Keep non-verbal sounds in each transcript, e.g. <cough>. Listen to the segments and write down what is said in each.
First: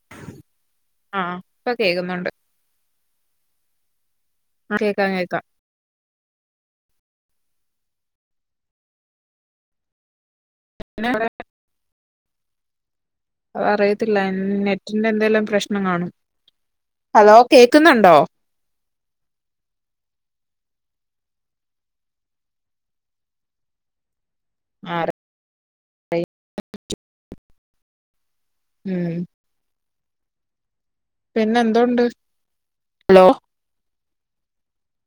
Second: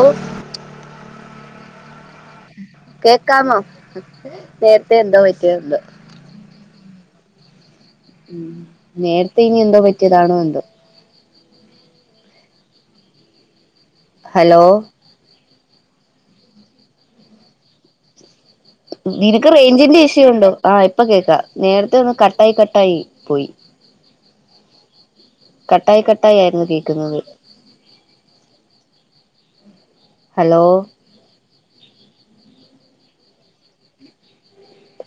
ഓഹ് ആഹ് ഇപ്പ കേക്കുന്നുണ്ട് കേക്കാമോ നേര്ത്തെ കേക്കാം എന്താേ കേക്കാം പറ്റിയത് എന്തോ ഉം നേര്ത്തെ ഇനി എന്തോ പറ്റിയതാണോ എന്തോ പിന്നെ അതെ അത് അറിയത്തില്ല ഹലോ ഇൻനെറ്റിന്റെ എന്തേലും പ്രശ്നംങ്ങാണും ഹലോ കേക്ക്ന്ന്ണ്ടോ നിനക്ക് റൈഞ്ചിന്റെ ഇഷ്യു ഉണ്ടോ ആഹ് ഇപ്പൊ കേക്കാ നേരത്തെ ഒന്ന് കട്ടായി കട്ടായി പോയി ആരാ കട്ടായി കട്ടായി ആയിരുന്നു കേക്ക്ന്നത് ഉം ഹലോ പിന്നെ എന്തോണ്ട് ഹലോ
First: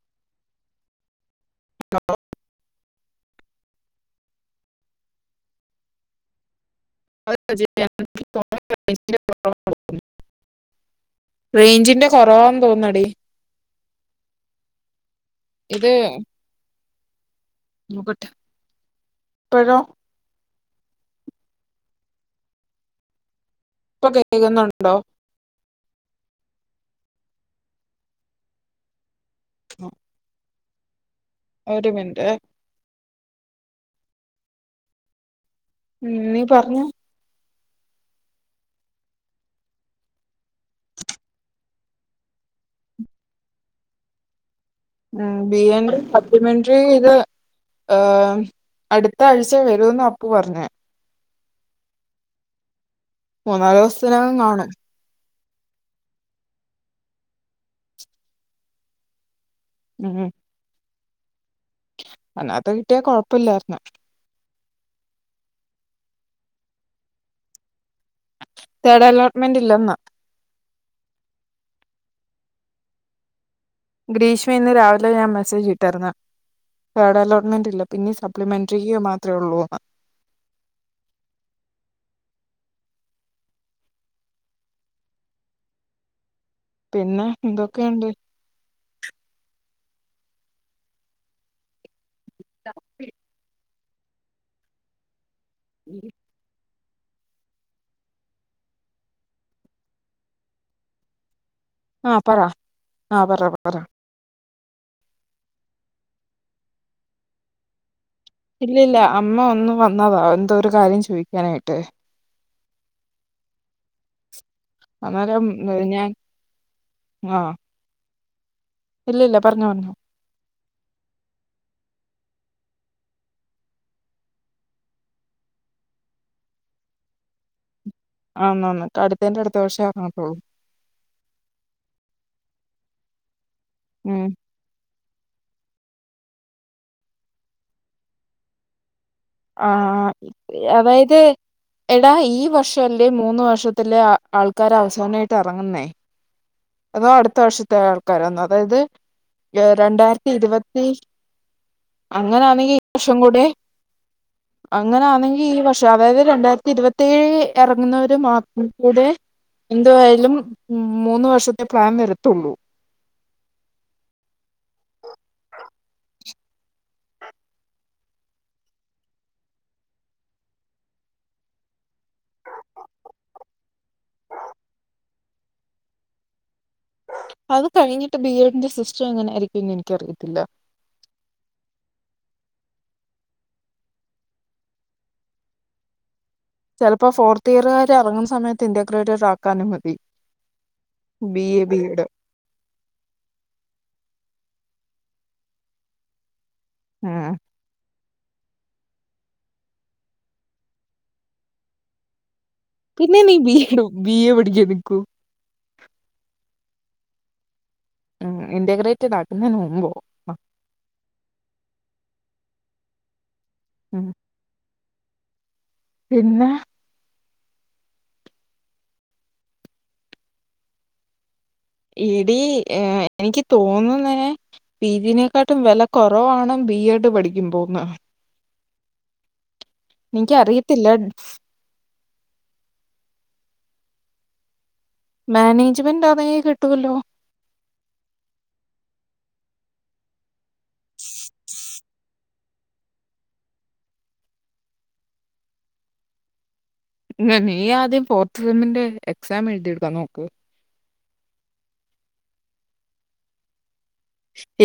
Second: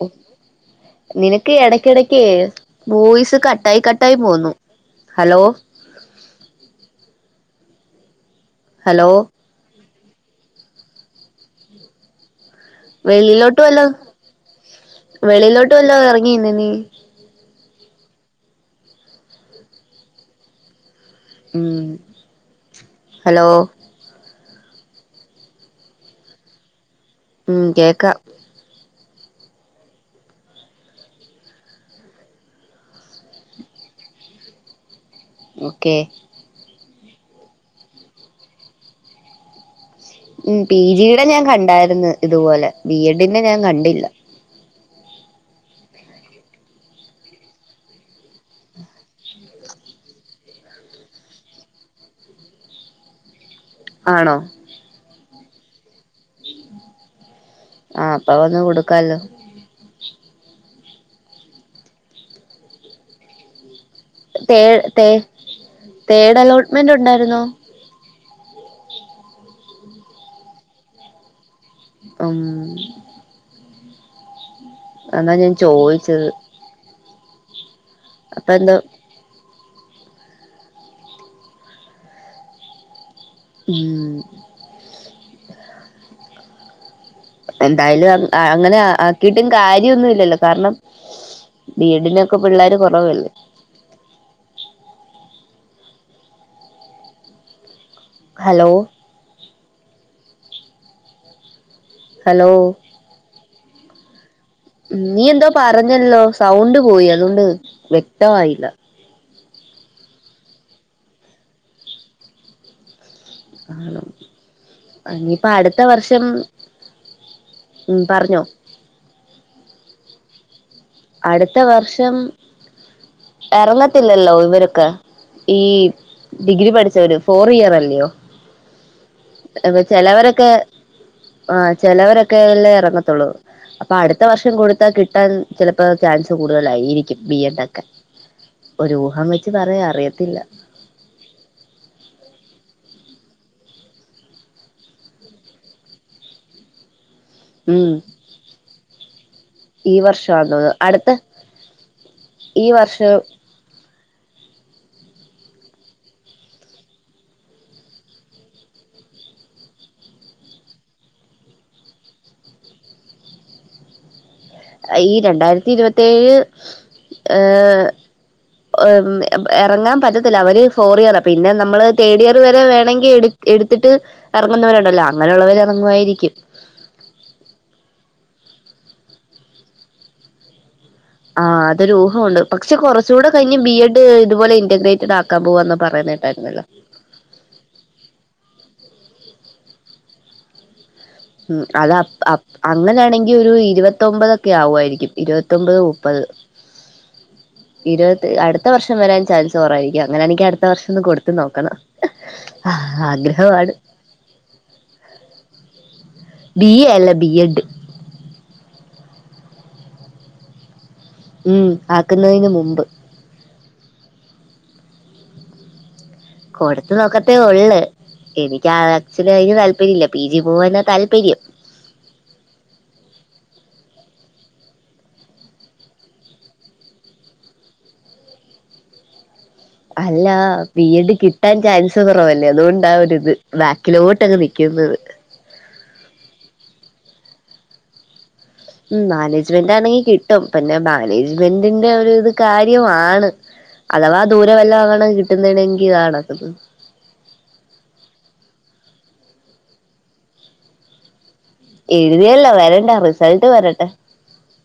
ഓഹ് നിനക്ക് എടക്കെടക്ക് ബോയ്സ് കട്ടായി കട്ടായി പോവുന്നു ഹലോ ആ ഒര് പ്രൊജക്റ്റ് ഹലോ <unintelligible> <unintelligible> റൈഞ്ചിന്റെ കൊറവാന്ന് തോന്ന്ന്നത് വെളിയിലോട്ട് വെല്ലോം വെളിയിലോട്ട് ഇത് വെല്ലോം എറങ്ങി നിന്നെ നീ നോക്കട്ടെ ഇപ്പഴോ ഉം ഹലോ ഇപ്പ കേക്ക്ന്നുണ്ടോ ഉം കേക്കാ നൊ ഒരു മിൻറ്റേ <unintelligible> ഉം നീ പർഞ്ഞാേ ഉം പി ജിയ്ടെ ഞാൻ കണ്ടാര്ന്ന് ഇത്പോലെ ബി എഡിന്റെ ഞാൻ കണ്ടില്ല ആഹ് ബി എൻ ഡ്ന്റെ സപ്ലിമെന്റ്റി എഴ്താ ആഹ് അട്ത്ത ആഴ്ച വെരോന്ന് അപ്പു പർഞ്ഞ് മൂന്നാല് ആണോ ദിവസ്ത്തിനെങ്ങാനും കാണും ആഹ് അപ്പ വന്ന് കൊട്ക്കാല്ലോ ഉം ആഹ് നേര്ത്തെ കിട്ടിയാ കൊഴപ്പല്ലാര്ന്ന് തേഡ് തേ തേഡലോട്ട്മെന്റ് ഉണ്ടായിരുന്നോ തേഡ് അലോട്ട്മെന്റ് ഇല്ലെന്ന് ഉം ഗ്രീഷ്മ ഇന്ന് രാവിലെ ഞാൻ അതാ മെസ്സേജ് ഇട്ടേര്ന്ന് ചോദിച്ചത് തേഡലോട്ട്മെന്റ് ഇല്ല പിന്നിം അപ്പൊ എന്താ സപ്ലിമെൻട്രിയ്യ് മാത്രെ ഒള്ളൂന്ന് ഉം പിന്നെ എന്തായാലും എന്തൊക്കെയുണ്ട് അങ്ങ് അ അങ്ങനെ ആ ആക്കിട്ടും കാര്യൊന്നും ഇല്ലല്ലോ കാരണം ബി എഡിനൊക്കെ പിള്ളേര് കാെറവല്ലേ മിഡിൽ ഹലോ ആഹ് പറ ഹലോ ആ പറ പറ ഉം നീയെന്തോ പറഞ്ഞല്ലോ? സൗണ്ട് പോയി അതോണ്ട് വ്യക്ത ഇല്ലല്ല അമ്മ ഒന്ന് വന്നതാ എന്തോ ഒരു കാര്യം ചോയ്ക്കാനായിട്ട് ആണോ? അന്നേരം ഇനിയിപ്പ ഏ, അടുത്ത ഞാൻ വർഷം ഉം പറഞ്ഞൊ ഇല്ലില്ല പറഞൊ പറഞൊ അടുത്ത വർഷം എറങ്ങത്തില്ലല്ലോ ഇവരൊക്കെ ഈ ഡിഗ്രി പഠിച്ചവര് ഫോറിയറല്ലയോ? ആന്നാന്ന് അട്ത്തേന്റെ അട്ത്ത വർഷാ എറങ്ങത്തൊള്ളൂ ആഹ ചെലവരൊക്കെയല്ലേ എറങ്ങത്തൊള്ളൂ അപ്പൊ അടുത്ത ഉം. വർഷം കൊടുത്താൽ കിട്ടാൻ ചെലപ്പോ ചാൻസ് കൂടുതലായിരിക്കും രിക്കും ബി എ ണ്ടൊക്കെ ഒരൂഹം വെച്ച് ആ പറയാ അറിയത്തില്ല അതായത് എടാ ഈ വർഷംവെല്ലേ മൂന്ന് വർഷത്തിലെ ആ ആൾക്കാരവസാനായിട്ടെറങ്ങുന്നേ <inaudible> അതോ അടുത്ത വർഷത്തെ ഉം ആൾക്കാരാന്നോ അതായത് ഈ രണ്ടായിരത്തി വർഷാന്ന് തോന്നുന്നു ഇരുപത്തി അടുത്ത അങ്ങനാന്നെങ്കി ഈ വർഷം കൂടെ അങ്ങനൊന്നെങ്കിൽ ഈ വർഷം അതായത് രണ്ടായിരത്തി ഇരുപെത്തി ഴേയിൽ എറങ്ങുന്നൊരു മാത്രെ എന്തായാലും മ് മൂന്ന് വർഷത്തെ പ്ലാൻ വരത്തുള്ളൂ അയീ രണ്ടായിരത്തി ഇരുവത്തേഴ് ഏഹ് എറങ്ങാൻ പറ്റത്തില്ല അവര് ഫോറിയെറ പിന്നെ നമ്മള് തേഡിയർ വരെ വേണങ്കി എടു ത്തിട്ട് എറങ്ങുന്നവരുണ്ടല്ലോ അങ്ങനെള്ളവരെറങ്ങുവായിരിക്കും അത് കഴിഞ്ഞിട്ട് ബി എഡിന്റെ സിസ്റ്റം ഇങ്ങനെയായിരിക്കുന്ന് എനിക്കറിയത്തില്ല ആഹ് അതൊരു ഊഹമുണ്ട് പക്ഷെ കെറച്ചുടെ കഴിഞ്ഞ് ബി എഡ് ഇത്പോലെ ഇന്റഗ്രേറ്റഡാക്കാൻ പോവാന്ന് പറയുന്നേട്ടായിരുന്നല്ലോ? ചെലപ്പോ ഫോർത്തിയറ്കാരെറങ്ങുന്ന സമയത്ത് ഇന്റിക്രേറ്റ്സ് ആക്കാനും മതി ബി ഉം എ ബി അത എഡ് അപ്പ അങ്ങനെയാണെങ്കിയൊരു ഇരുവത്തൊമ്പതൊക്കെ ആവുവായിരിക്കും ഇരുപത്തൊമ്പത് മുപ്പത് ഉം ഇരുപത് അടുത്ത വർഷം വരാൻ ചാൻസ് കെറവായിരിക്കും അങ്ങനാണെങ്കി അടുത്ത വർഷൊന്ന് കൊടുത്ത് നോക്കണം ആഹ് പിന്നെ നീ ആഗ്രഹമാണ് വീണ്ടു ബി എ പഠിക്ക നിക്കോ? ബി എ അല്ല ബി എഡ് ഉം ഇറ്റഗ്രേറ്റഡ് ആക്കുന്നേന് മുമ്പോ? ഉം ആക്കുന്നതിന് മുമ്പ് ഉം പിന്നെ കൊടുത്ത് നോക്കത്തേയൊള്ള് എനിക്ക് ആക്ച്വാലി‌ അയിന് താല്പര്യല്ല പി ജി പോവാനാ താല്പര്യം. എടീ എഹ് എനിക്ക് തോന്നുന്നെ പി ജി നെക്കാട്ടും വെല കൊറവാണ് ബി എ ഡ് പഠിക്കുമ്പോന്ന് അല്ല ബി എനിക്കറിയത്തില്ല എ ഡ് കിട്ടാ ട്ടാൻ ചാൻസ് കൊറവല്ലേ അതുകൊണ്ടാ ഒരു ഇത് ബാക്കിലോട്ടങ്ങ് നിക്കുന്നത്. മാനേജ്മെന്റാന്നെങ്കി കിട്ടുവല്ലോ മ് മാനേജ്മെന്റാണെങ്കി കിട്ടും പിന്നെ മാനേജ്മെന്റിന്റെ ആ ഒരു ഇത് കാര്യവാണ് അഥവാ ദൂരെ വല്ലോ ആണ് കിട്ടുന്നണെങ്കി ഇതാ കടക്ക്ന്ന് നീയാദ്യം ഫോർത്ത് സെമ്മിന്റെ എക്സാം എഴുതിയെടുക്കാം നോക്ക് എഴുതിയല്ലോ വരണ്ടെ റിസൾട്ട് വരട്ടെ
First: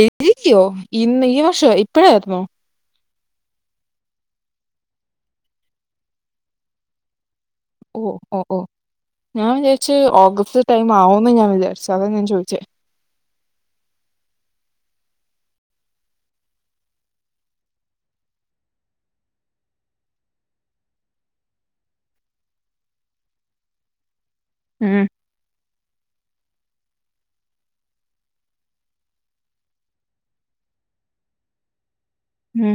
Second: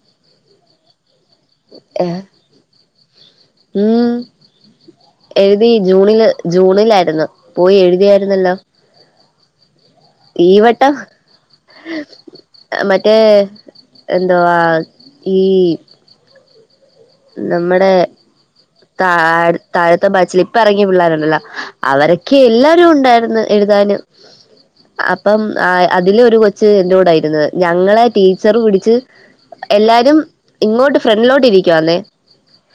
എഴ്തിയോ ഇന്ന് ഈ വർഷം ഏഹ് ഇപ്പഴായിര്ന്നോ? ഉം എഴുതി ജൂണില് ജൂണിലായിരുന്നു പോയി ഓഹ് ഓഹ് എഴുതിയായിരുന്നല്ലോ ഓഹ് ഞാൻ വിചാരിച്ച് ഈ ഓഗസ്റ്റ് ടൈം വട്ടം ആവൂന്ന് ഞാൻ വിചാരിച്ചത് അതാ ഞാൻ ചോയ്ച്ചേ മറ്റേ എന്തോ വാ ഈ നമ്മടെ താഴ താഴത്തെ ബാച്ചിൽ ഇപ്പ ഇറങ്ങിയ പിള്ളേരുണ്ടല്ലോ അവരൊക്കെ എല്ലാരും ഉണ്ടായിര്ന്ന് എഴുതാന് ഉം അ പ്പം അതില് ഒരു കൊച്ച് എന്റെറ കൂടെ യിരുന്നത് ഞങ്ങളെ ടീച്ചർ പിടിച്ച് എല്ലാരും ഇങ്ങോട്ട് ഫ്രണ്ടിലോട്ട് ഇരിക്ക്വാന്നേ ഉം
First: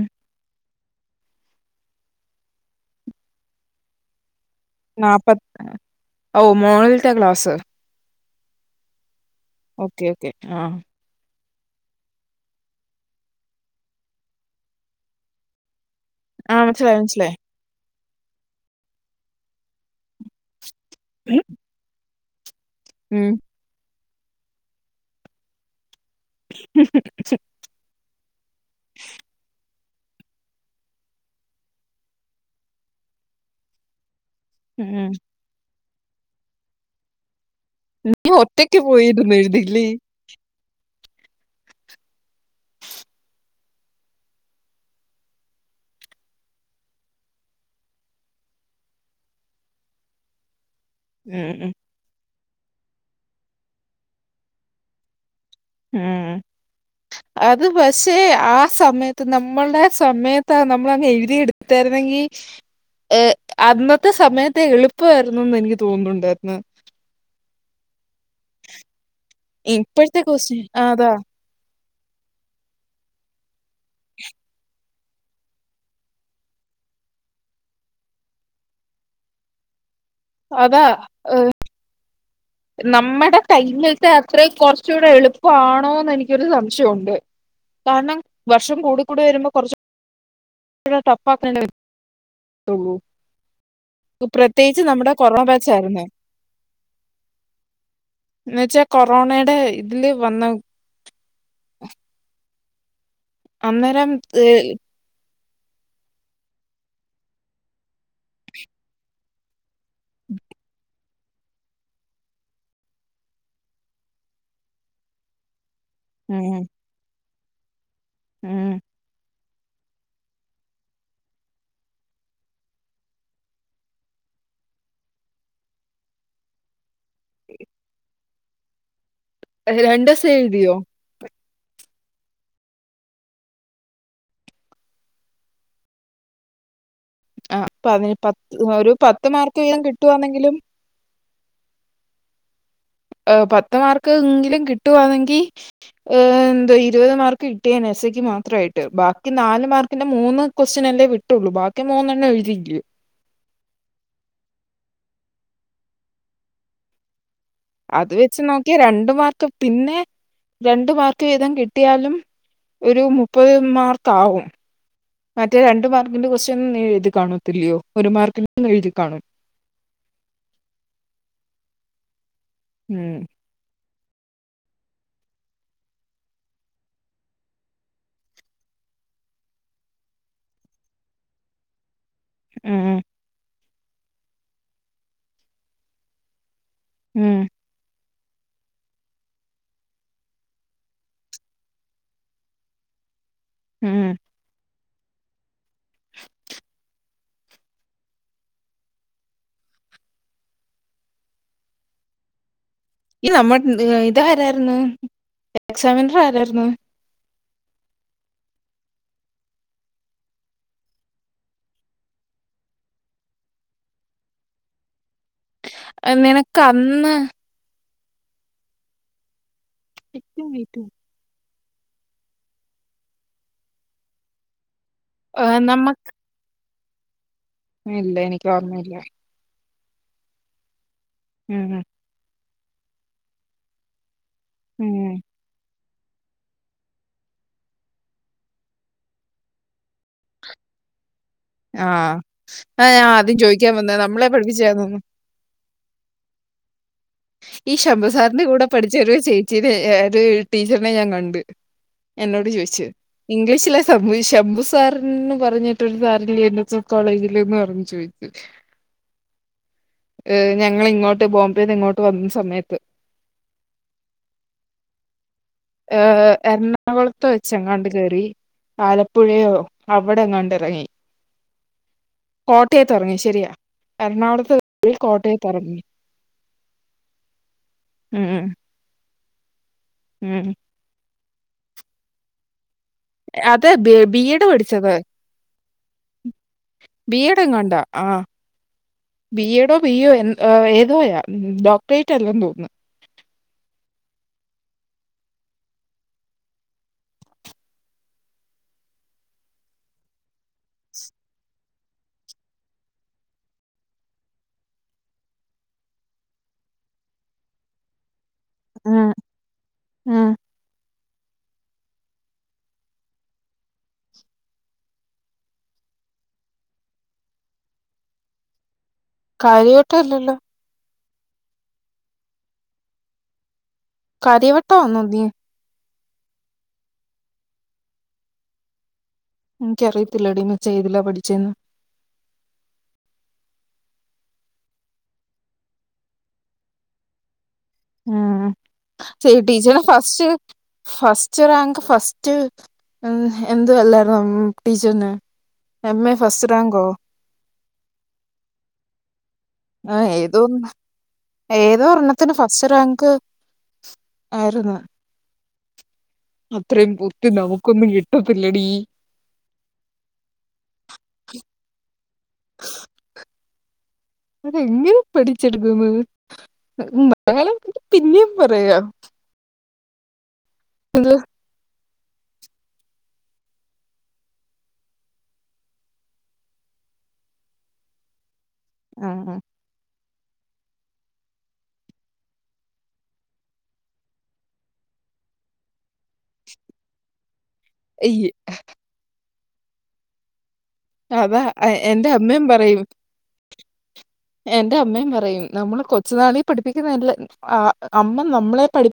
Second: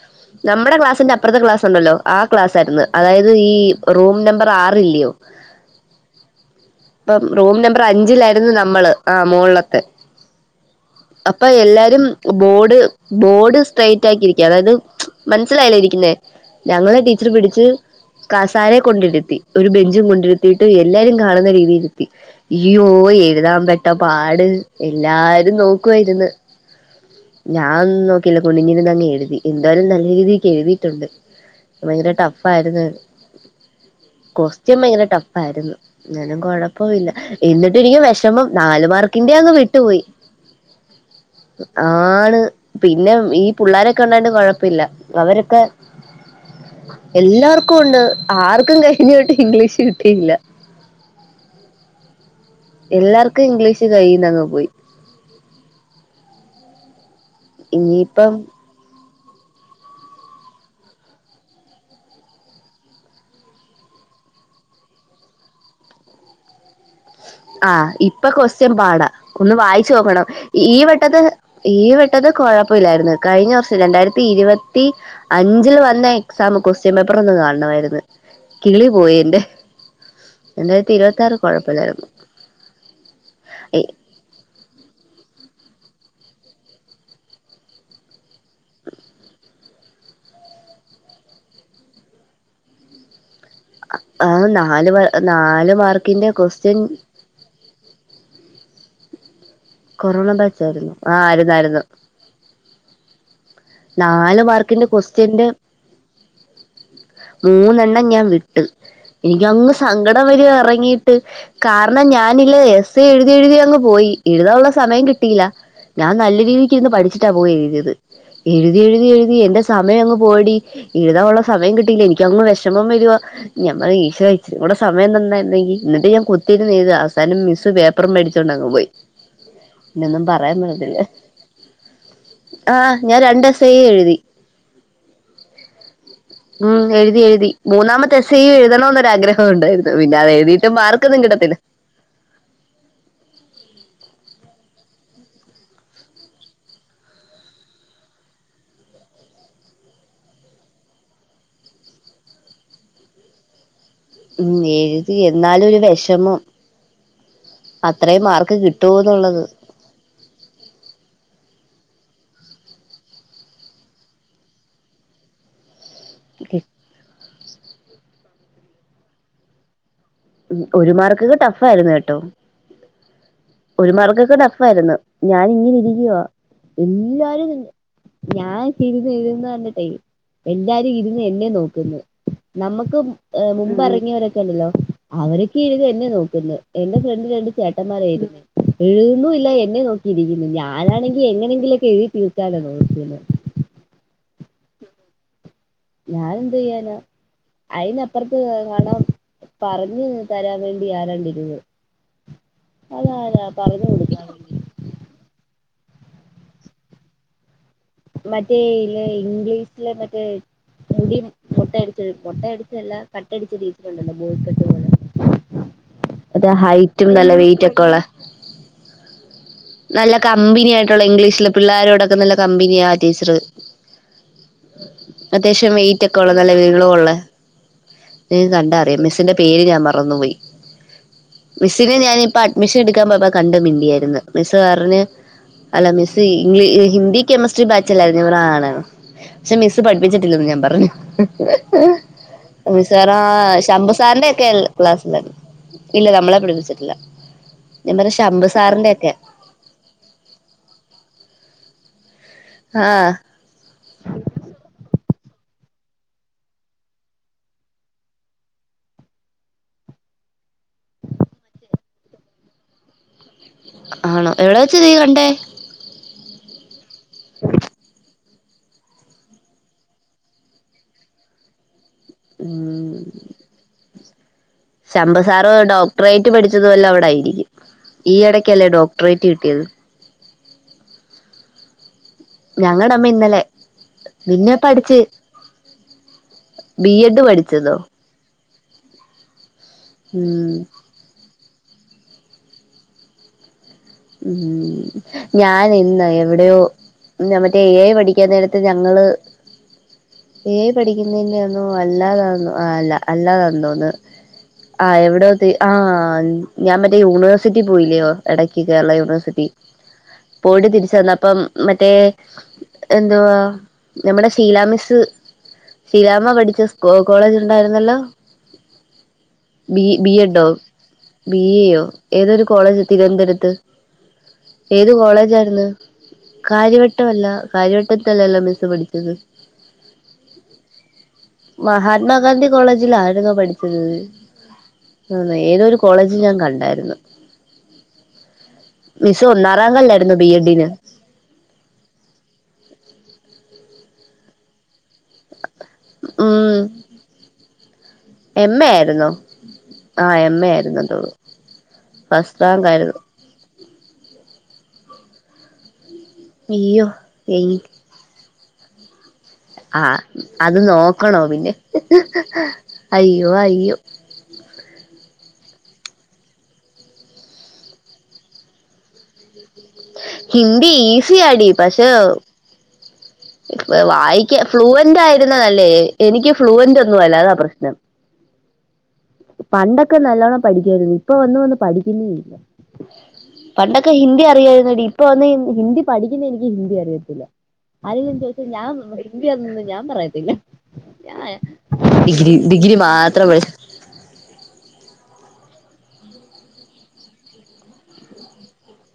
നമ്മടെ ക്ലാസ്സിന്റെ അപ്പുറത്തെ ക്ലാസ് ഉണ്ടല്ലോ ആ ക്ലാസ് ആയിരുന്നു അതായത് ഈ റൂം നമ്പർ നാപ്പത് ഓഹ് മോളിൽത്തെ ഇപ്പം ക്ലാസ് റൂം നമ്പർ അഞ്ചിലായിരുന്നു നമ്മള് ആ മോളിലത്തെ ഓക്കെ ഓക്കെ ആഹ് അപ്പൊ എല്ലാരും ബോഡ് ബോർഡ് സ്ട്രെറ്റ് ആക്കിരിക്ക അതായത് മനസ്സിലായില്ലേ ഇരിക്കുന്നേ ആഹ് മനസ്സിലായി ഞങ്ങളെ ടീച്ചർ മനസ്സിലായി പിടിച്ച് കാസാരെ കൊണ്ടിരുത്തി ഒരു ബെഞ്ചും കൊണ്ടിര് ത്തിട്ട് എല്ലാരും കാണുന്ന രീതിയിലിര്ത്തി അയ്യോ,,, ഉം എഴുതാൻ പെട്ട പാട് എല്ലാരും നോക്കുവായിരുന്നു ഞാൻന്നും നോക്കിയില്ല. കുനിഞ്ഞിരുന്ന് അങ്ങ് എഴുതി എന്തായാലും നല്ല രീതിക്ക് എഴുതിയിട്ടുണ്ട്. ഭയങ്കര ടഫാ ആയിരുന്നു കോ സ്റ്റിയൻ ഭയങ്കര ഉം ടഫായിരുന്നു ന്നാലും കുഴപ്പില്ല എന്നിട്ടിനിക്ക് നീ വിഷമം ഒറ്റക്ക് നാല് മാർക്കിന്റെ പോയിരുന്നു അങ്ങ് എഴുതില്ലേ? വിട്ടുപോയി ആണ് പിന്നെ ഈ പുള്ളാരൊക്കെ ഉണ്ടായിണ്ട് കൊഴപ്പമില്ല അവരൊക്കെ എല്ലാർക്കും ഉണ്ട് ആർക്കും കഴിഞ്ഞൊട്ട് ഇംഗ്ലീഷ് കിട്ടിയില്ല ഉം ഉം എല്ലാർക്കും ഇംഗ്ലീഷ് കയിന്ന ങ്ങ് പോയി ഉം അത് പഷേ ഇനിയിപ്പം ആ സമയത്ത് നമ്മളുടെ സമയത്ത് നമ്മളങ് എഴുതി എടുത്താരുന്നെങ്കി ഏ അന്നത്തെ സമയത്തെ എളുപ്പമായിരുന്നുന്ന് എനിക്ക് തോന്നുന്നുണ്ടായിരുന്നു ആഹ് ഇപ്പൊ കൊസ്റ്റൻ പാടാ ഒന്ന് വായിച്ചു ഇപ്പോഴത്തെ നോക്കണം ക്വസ്റ്റ്യൻ ഈ അതാ വട്ടത്ത് ഈ വെട്ടത് കുഴപ്പമില്ലായിരുന്നു. കഴിഞ്ഞ വർഷം രണ്ടായിരത്തി ഇരുപത്തി അഞ്ചില് വന്ന എക്സാം കൊസ്റ്റ്യൻ പേപ്പർ ഒന്ന് കാണണമായിരുന്നു കിളി പോയി എന്റെ. അതാ രണ്ടായിരത്തി ഇരുപത്തിയാറ് കൊഴപ്പമില്ലായിരുന്നു. നമ്മടെ ടൈമിൽ ത്തെ അത്രയും കുറച്ചുകൂടെ എളുപ്പമാണോ ന്ന് എനിക്കൊരു സംശയുണ്ട് കാരണം വർഷം കൂടി കൂടി വരുമ്പോ കൊറച് ഇപ്പഴും തപ്പാപ്പൻ അല്ലെ വരുത്തുള്ളൂ പ്രത്യേകിച്ച് നമ്മടെ കൊറോണ ബാച്ചായിരുന്നു. ന്റെ ക്വസ്റ്റ്യൻ എന്ന് വെച്ചാ കൊറോണയുടെ ഇതില് കൊറോണ വന്ന ബാച്ചായിരുന്നു ആ ആരുന്നാ യിരുന്നു. അന്നേരം നാല് ഏഹ് മാർക്കിന്റെ ക്വസ്റ്റ്യന്റെ മൂന്നെണ്ണം ഞാൻ വിട്ട് എനിക്കങ്ങ് സങ്കടം വരുവാ ഇറങ്ങി ട്ട് കാരണം ഞാനില്ലെ എസ് എ എഴുതി എഴുതി അങ്ങ് പോയി. എഴുതാനുള്ള സമയം കിട്ടിയില്ല. ഞാൻ നല്ല ഉം. രീതിക്ക് ഇരുന്ന് പഠിച്ചിട്ടാ പോയി എഴുതിയത്. എഴുതി ഉം എഴുതി എഴുതി എന്റെ സമയം അങ്ങ് പോയെ ടി എഴുതാനുള്ള സമയം കിട്ടിയില്ല എനിക്കങ്ങ് വിഷമം വരുവാ. ഞാൻ പറയാ ഈശ്വരാ ഇച്ചിരി കൂടെ സമയം തന്നിരുന്നെങ്കി എന്നിട്ടും ഞാൻ കുത്തിയിരുന്ന് എഴുതുവാ അവസാ വസാനം മിസ്സ് പേപ്പറും മേടിച്ചോണ്ട ങ്ങ് പോയി പിന്ന ഒന്നും രണ്ടൂസം പറയാൻ എഴുതിയോ പറത്തില്ല ആഹ് ഞാൻ രണ്ട് എസ് എയും എഴുതി ഉം എയു ഴുതി എഴുതി പതി മൂന്നാമത്തെ എസ് എയും പത്ത് എഴുതണം ഒരു എന്നൊരു പത്ത് ആഗ്രഹം മാർക്ക് വീതം ഉണ്ടായിരുന്നു പിന്നെയത് കിട്ടുവാന്നെങ്കിലും എഴുതിയിട്ടും മാർക്കൊന്നും കിട്ടത്തില്ല. ഹ് പത്ത് മാർക്കെങ്കിലും കിട്ടുവാണെങ്കിൽ ഹ്എന്തോ ഇരുപത് മാർക്ക് കിട്ടിയേനെ എസ്എക്ക് മാത്രമായിട്ട് ബാക്കി നാല് മാർക്ക് ന്റെ മൂന്ന് ക്വസ്റ്റ ൻല്ലേ വിട്ടുള്ളൂ ബാക്കി മൂന്നെണ്ണം എഴുതിയില്ലേ ഉം എഴുതി എന്നാലും ഒരു വിഷമം അത് അത്രയും വെച്ച് മാർക്ക് നോക്കിയാ രണ്ട് കിട്ടൂന്നുള്ളത് മാർക്ക് പിന്നെ രണ്ട് മാർക്ക് വീതം കിട്ടിയാലും ഒരു മുപ്പത് മാർക്ക് ആകും മറ്റേ രണ്ടു മാർക്ക് മാർക്കിന്റെ കൊസ്റ്റൻ എഴുതി കാണത്തില്ലയോ ഒരു മാർക്കിന്റെ എഴുതി കാണും ഉം ഒരു മാർക്കൊക്കെ ടഫ് ആയിരുന്നു കേട്ടോ ഉം ഒരുമാർക്കൊക്കെ ടഫായിരുന്നു ഞാൻ ഇങ്ങനെ ഇരിക്കുവാ എല്ലാരും ഞാൻ ഇരുന്ന് ഇരുന്ന് തന്നിട്ടെ എല്ലാരും ഇരുന്ന് എന്നെ നോക്കുന്നു ഉം നമ്മുക്ക് മുമ്പ് ഇറങ്ങിയവരൊക്കെ ഉണ്ടല്ലോ അവരൊക്കെ ഇരുന്ന് എന്നെ നോക്കുന്നു എന്റെ ഫ്രണ്ട് ഉം രണ്ട് ചേട്ടന്മാരായിരുന്നു എഴുതുന്നുമില്ല എന്നെ നോക്കിയിരിക്കുന്നു ഞാനാണെങ്കി എങ്ങനെങ്കിലുംമൊക്കെ എഴുതിതീർക്കാനാ നോക്കുന്നെ ആ ഞാൻ എന്ത് ചെയ്യാന അയിന്പ്പറത്ത് കാണാം പറഞ്ഞു തരാൻ വേണ്ടി ആരാണ്ടിരുന്ന് ഈ അതാരാ നമ്മുടെ പറഞ്ഞു കൊടുക്കാൻ ഇതാ വേണ്ടി രായിരുന്നു എക്സാമിനർ ആരായിരുന്നു മറ്റേ യില് ഇംഗ്ലീശിലെ മറ്റേ മുടി മൊട്ടയടിച്ച മൊട്ടയടിച്ചയല്ല കട്ടടിച്ച ടീച്ചറുണ്ടല്ലോ ബോഴിക്കെട്ട് പോലെ അതെ നിനക്ക് ഹൈറ്റും അന്ന് നല്ല വെയിറ്റ് ഒക്കെ ഉള്ളെ നല്ല കമ്പനി ആയിട്ടുള്ള ഇംഗ്ലീഷില്, പിള്ളേരോടൊക്കെ നല്ല കമ്പനി. ടീച്ചർ. ഏഹ് അത്യാവശ്യം വെയിറ്റ് നമ്മക്ക് ഒക്കെ ഉള്ള നല്ല നീള ഉള്ള. ഇല്ല നീ എനിക്ക് കണ്ട ഓർമ്മയില്ല അറിയാം. മിസ്സിന്റെ- പേര് ഞാൻ മറന്നു പോയി. ഉം, മിസ്സിനെ ഞാനിപ്പ അഡ്മിഷൻ എടുക്കാൻ പോയപ്പോ കണ്ട് മിണ്ടിയാര്ന്ന്. മിസ്സ് പറഞ്ഞഞ്. ഉം. അല്ല മിസ്സ് ഇംഗ്ലീ ഹിന്ദി- കെമിസ്ട്രി ബാച്ചിലായിരുന്നു, ഇവർ ആണ്. പക്ഷെ മിസ്സ് പഠിപ്പിച്ചിട്ടില്ലന്ന് ഞാൻ പറഞ്ഞു. ആ ആ, ഞാൻ മിസോറാം, ആദ്യം ചോദിക്കാൻ വന്നത് നമ്മളെ ശംഭുസാറിന്റെ ഒക്കെയ പഠിപ്പിച്ചാന്നു ക്ലാസ്സിലണ് ഇല്ല നമ്മളെ പഠിപ്പിച്ചിട്ടില്ല. ഈ ഞാൻ ശംമ്പ പറഞ്ഞു സാറിന്റെ ശംഭു കൂടെ ഒക്കെ പഠിച്ചവരോയ്ച്ചെ. ചിരി ഒരു ടീച്ചറിനെ ഞാൻ കണ്ട്. എന്നോട് ചോയിച്ച്. ആ ഇംഗ്ലീഷിലെ സംഭവ ശംഭു സാറിൻന്ന് പറഞ്ഞിട്ടൊരു സാറില്ലെ എന്ന് മിക്സഡ് കോളേജിൽ എന്ന് പറഞ്ഞ ചോദിക്കും. <inaudible> ഏ. ഞങ്ങള് ഇങ്ങോട്ട് ബോംബെന്ന് ഇങ്ങോട്ട് വന്ന സമയത്ത്. ആണോ? എവിടൊ വെച്ച നീ കണ്ടേ? ഏ. എറണാകുളത്ത് വെച്ചങ്ങാണ്ട് കേറി. ആലപ്പുഴയോ അവിടെങ്ങണ്ടിറങ്ങി കോട്ടയത്ത് ഇറങ്ങി ശരിയാ. എറണാകുളത്ത്. പോയി ശംമ്പസാർ കോട്ടയത്ത് ഇറങ്ങി ഡോക്ടറേറ്റ് പഠിച്ചതു വല്ലോ അവിടെയിരിക്കും. ഈ ഉം ഉം ഇടയ്ക്കല്ലേ ഡോക്ടറേറ്റ് കിട്ടിയത്. ഉം. ഞങ്ങളുടെ അമ്മ ഇന്നലെ. അത് ബി ബി എഡ് നിന്നെ പഠിച്ചത് പഠിച്ചു. - ബി എഡ് പഠിച്ചതോ? ബി എഡോ, ബി എ ഉം ഏതോയാ. ഡോക്ടറേറ്റ് അല്ലന്ന് തോന്നുന്നു. <inaudible> ഞാൻ ഇന്ന് എവിടെയോ, മറ്റേ എ പഠിക്കാൻ നേരത്ത് ഞങ്ങള്- ഏ പഠിക്കുന്നതിന്റൊന്നോ അല്ലാതന്ന ആ അല്ല അല്ലാതതോന്ന്-. ആ എവിട ആ, ഞാൻ മറ്റേ യൂണിവേഴ്സിറ്റിയിൽപോയില്ലിയോഇടക്ക് കേരള ഉം യൂണിവേഴ്സിറ്റി. ഉം പോയിട്ട് തിരിച്ചു വന്നപ്പം. മറ്റേ എന്തുവാ നമ്മുടെ ശീലാമിസ്സ്. ശീലാമ്മ പഠിച്ച സ് കോളേജ് ഉണ്ടായിരുന്നല്ലോ? ബി കാര്യവട്ടം ബി അല്ലല്ലോ എഡോ, ബി എയോ ഏതൊരു കോളേജ് തിരുവനന്തപുരത്ത്? കാര്യവട്ടം ഏത് ആന്നോ നീ കോളേജായിര്ന്ന്? കാര്യവട്ടമല്ലാ കാര്യവട്ടത്തല്ലല്ലോ മിസ്സ് പഠിച്ചത് ഇന്ക്ക്യറിയത്തില്ലടി മിസ്സേതിലാ പഠിച്ചേന്ന് മഹാത്മാഗാന്ധി കോളേജിലായിരുന്നോ പഠിച്ചത് ആഹ് ഏതോ ഒരു കോളേജ് ഞാൻ കണ്ടായിരുന്നു ആഹ് മിസ്സ് ശരി ഒന്നാം ടീച്ചറേ റാങ്കല്ലായിരുന്നോ ഫസ്റ്റ് ബി എഡിന് ഫസ് ച്ചർന്ക്ക് ഫസ്റ്റ് എ എന്ത് വല്ലായിരുന്നോ ഉം ടീച്ചറ്ന്? എം എ ഫസ്റ്റ് ഉം റാങ്കോ? എം എ ആയിരുന്നോ ആ ആഹ് എം ഏതോ എ ഒന്ന് ആയിരുന്നെന്ന് തോന്നുന്നു ഏതോ ഒരെണ്ണത്തിന് ഫസ്റ്റ് റാങ്ക് ആയിര്ന്ന് അയ്യോ അത്രയും ബുദ്ധി നമുക്കൊന്നും കിട്ടത്തില്ലടീ ആഹ് അത് നോക്കണോ പിന്നെ അയ്യോ അയ്യോ അതങ്ങനെ പഠിച്ചെടുക്കുന്നത് ഏഹ് മ മലയാളം പിന്നേം പറയാ ഹിന്ദി ഈസിയാടി പക്ഷേ ഏഹ് വെ വായിക്കാ ഫ്ലുവന്റ് ആയിരുന്നതല്ലേ എനിക്ക് ഫ്ലുവന്റ് ഒന്നും അല്ല അതാപ്രശ്നം ആഹ് ആഹ് പണ്ടൊക്കെ നല്ലോണ്ണം പഠിക്ക്യാര്ന്ന് ഇപ്പൊ വന്ന് വന്ന് പഠിക്കിന്നേയില്ലാ പണ്ടൊക്കെ ഹിന്ദി അറിയാര്ന്നെടീ ഇപ്പൊ വന്ന് ഹി ഹിന്ദി പഠിക്ക്യിന്ന എനിക്ക് ഹിന്ദി അറിയത്തില്ല ആരേലും അയ്യ് ചോയിച്ചാ ഞാൻ ഉം ഹിന്ദിയാന്നെന്ന് ഞാൻ പറയത്തില്ല ഞാനെ അതാ എ- എന്റെ ഡിഗ്രി അമ്മയും ഡിഗ്രി പറയും മാത്രം <unintelligible> എന്റെ അമ്മേം പറയും നമ്മള് കൊച്ചു നാളീ പഠിപ്പിക്ക്ന്നയല്ല ഉം ആഹ് അമ്മ നമ്മളെ പഠി